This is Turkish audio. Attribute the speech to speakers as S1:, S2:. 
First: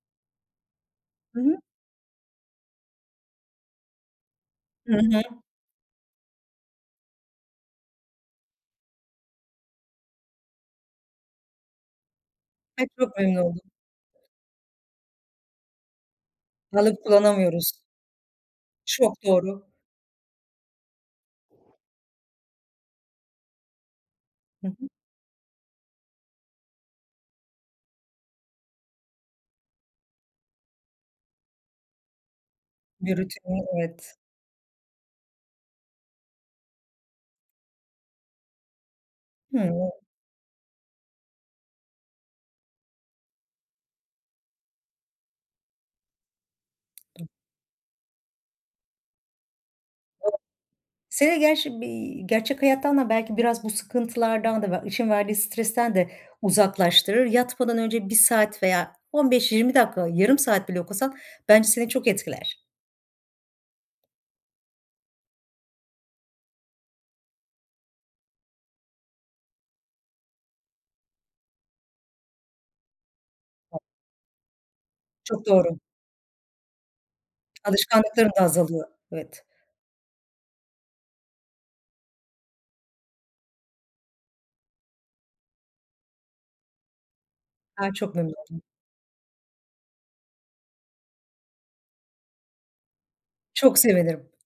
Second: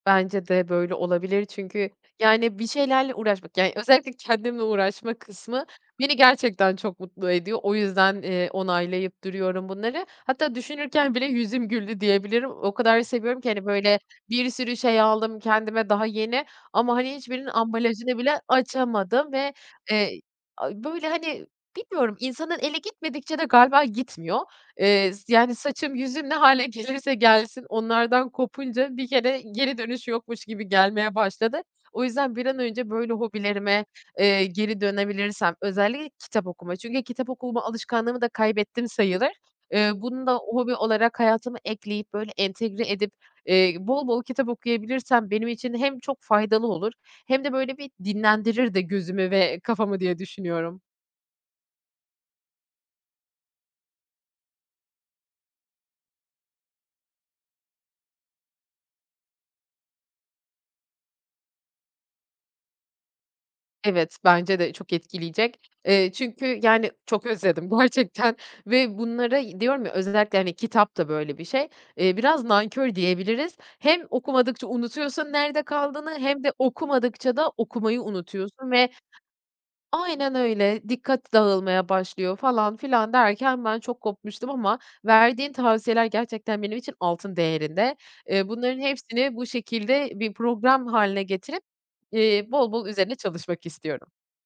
S1: Bence de böyle
S2: Hı
S1: olabilir.
S2: hı.
S1: Çünkü yani, bir şeylerle uğraşmak yani, özellikle kendimle
S2: Hı
S1: uğraşma
S2: hı.
S1: kısmı, beni gerçekten çok mutlu ediyor. O yüzden, eee, onaylayıp duruyorum bunları. Hatta düşünürken bile yüzüm güldü diyebilirim, o
S2: Ay,
S1: kadar
S2: çok memnun
S1: seviyorum ki hani,
S2: oldum.
S1: böyle bir sürü şey aldım kendime, daha yeni. Ama
S2: Alıp
S1: hani, hiçbirinin
S2: kullanamıyoruz.
S1: ambalajını bile
S2: Çok
S1: açamadım ve,
S2: doğru.
S1: eee, a, böyle hani, bilmiyorum insanın eli gitmedikçe de galiba gitmiyor.
S2: Hı hı.
S1: Eee, s yani saçım, yüzüm ne hâle gelirse gelsin, onlardan kopunca bir kere, geri dönüş yokmuş gibi gelmeye başladı. O yüzden bir an önce böyle
S2: Bir rutine,
S1: hobilerime,
S2: evet.
S1: eee, geri dönebilirsem, özelli kitap okuma. Çünkü kitap okuma alışkanlığımı da kaybettim sayılır.
S2: Hımm.
S1: Iıı, bunu da hobi olarak hayatıma ekleyip, böyle entegre edip, eee, bol bol kitap okuyabilirsem, benim için hem çok faydalı olur, hem de böyle bir dinlendirir de gözümü ve kafamı diye düşünüyorum.
S2: [unintelligible] Seni gerçi bir gerçek hayattan da belki biraz bu sıkıntılardan da ve işin verdiği stresten de uzaklaştırır. Yatmadan önce 1 saat veya 15-20 dakika, yarım saat bile okusan bence seni çok etkiler.
S1: Evet, bence de çok etkileyecek. Eee, çünkü yani, çok özledim [unintelligible] ve bunları y diyorum ya özellikle hani; kitap da böyle bir şey, eee, biraz nankör diyebiliriz. Hem okumadıkça unutuyorsun
S2: Çok
S1: nerede
S2: doğru.
S1: kaldığını, hem de okumadıkça da okumayı
S2: Alışkanlıkların da
S1: unutuyorsun
S2: azalıyor.
S1: ve
S2: Evet.
S1: Aynen öyle, dikkat dağılmaya başlıyor falan filan derken ben çok kopmuştum ama verdiğin tavsiyeler gerçekten benim için altın
S2: Ay,
S1: değerinde.
S2: çok memnun
S1: Eee,
S2: oldum.
S1: bunların hepsini bu şekilde bir program hâline getirip, eee, bol bol üzerine çalışmak
S2: Çok
S1: istiyorum.
S2: sevinirim.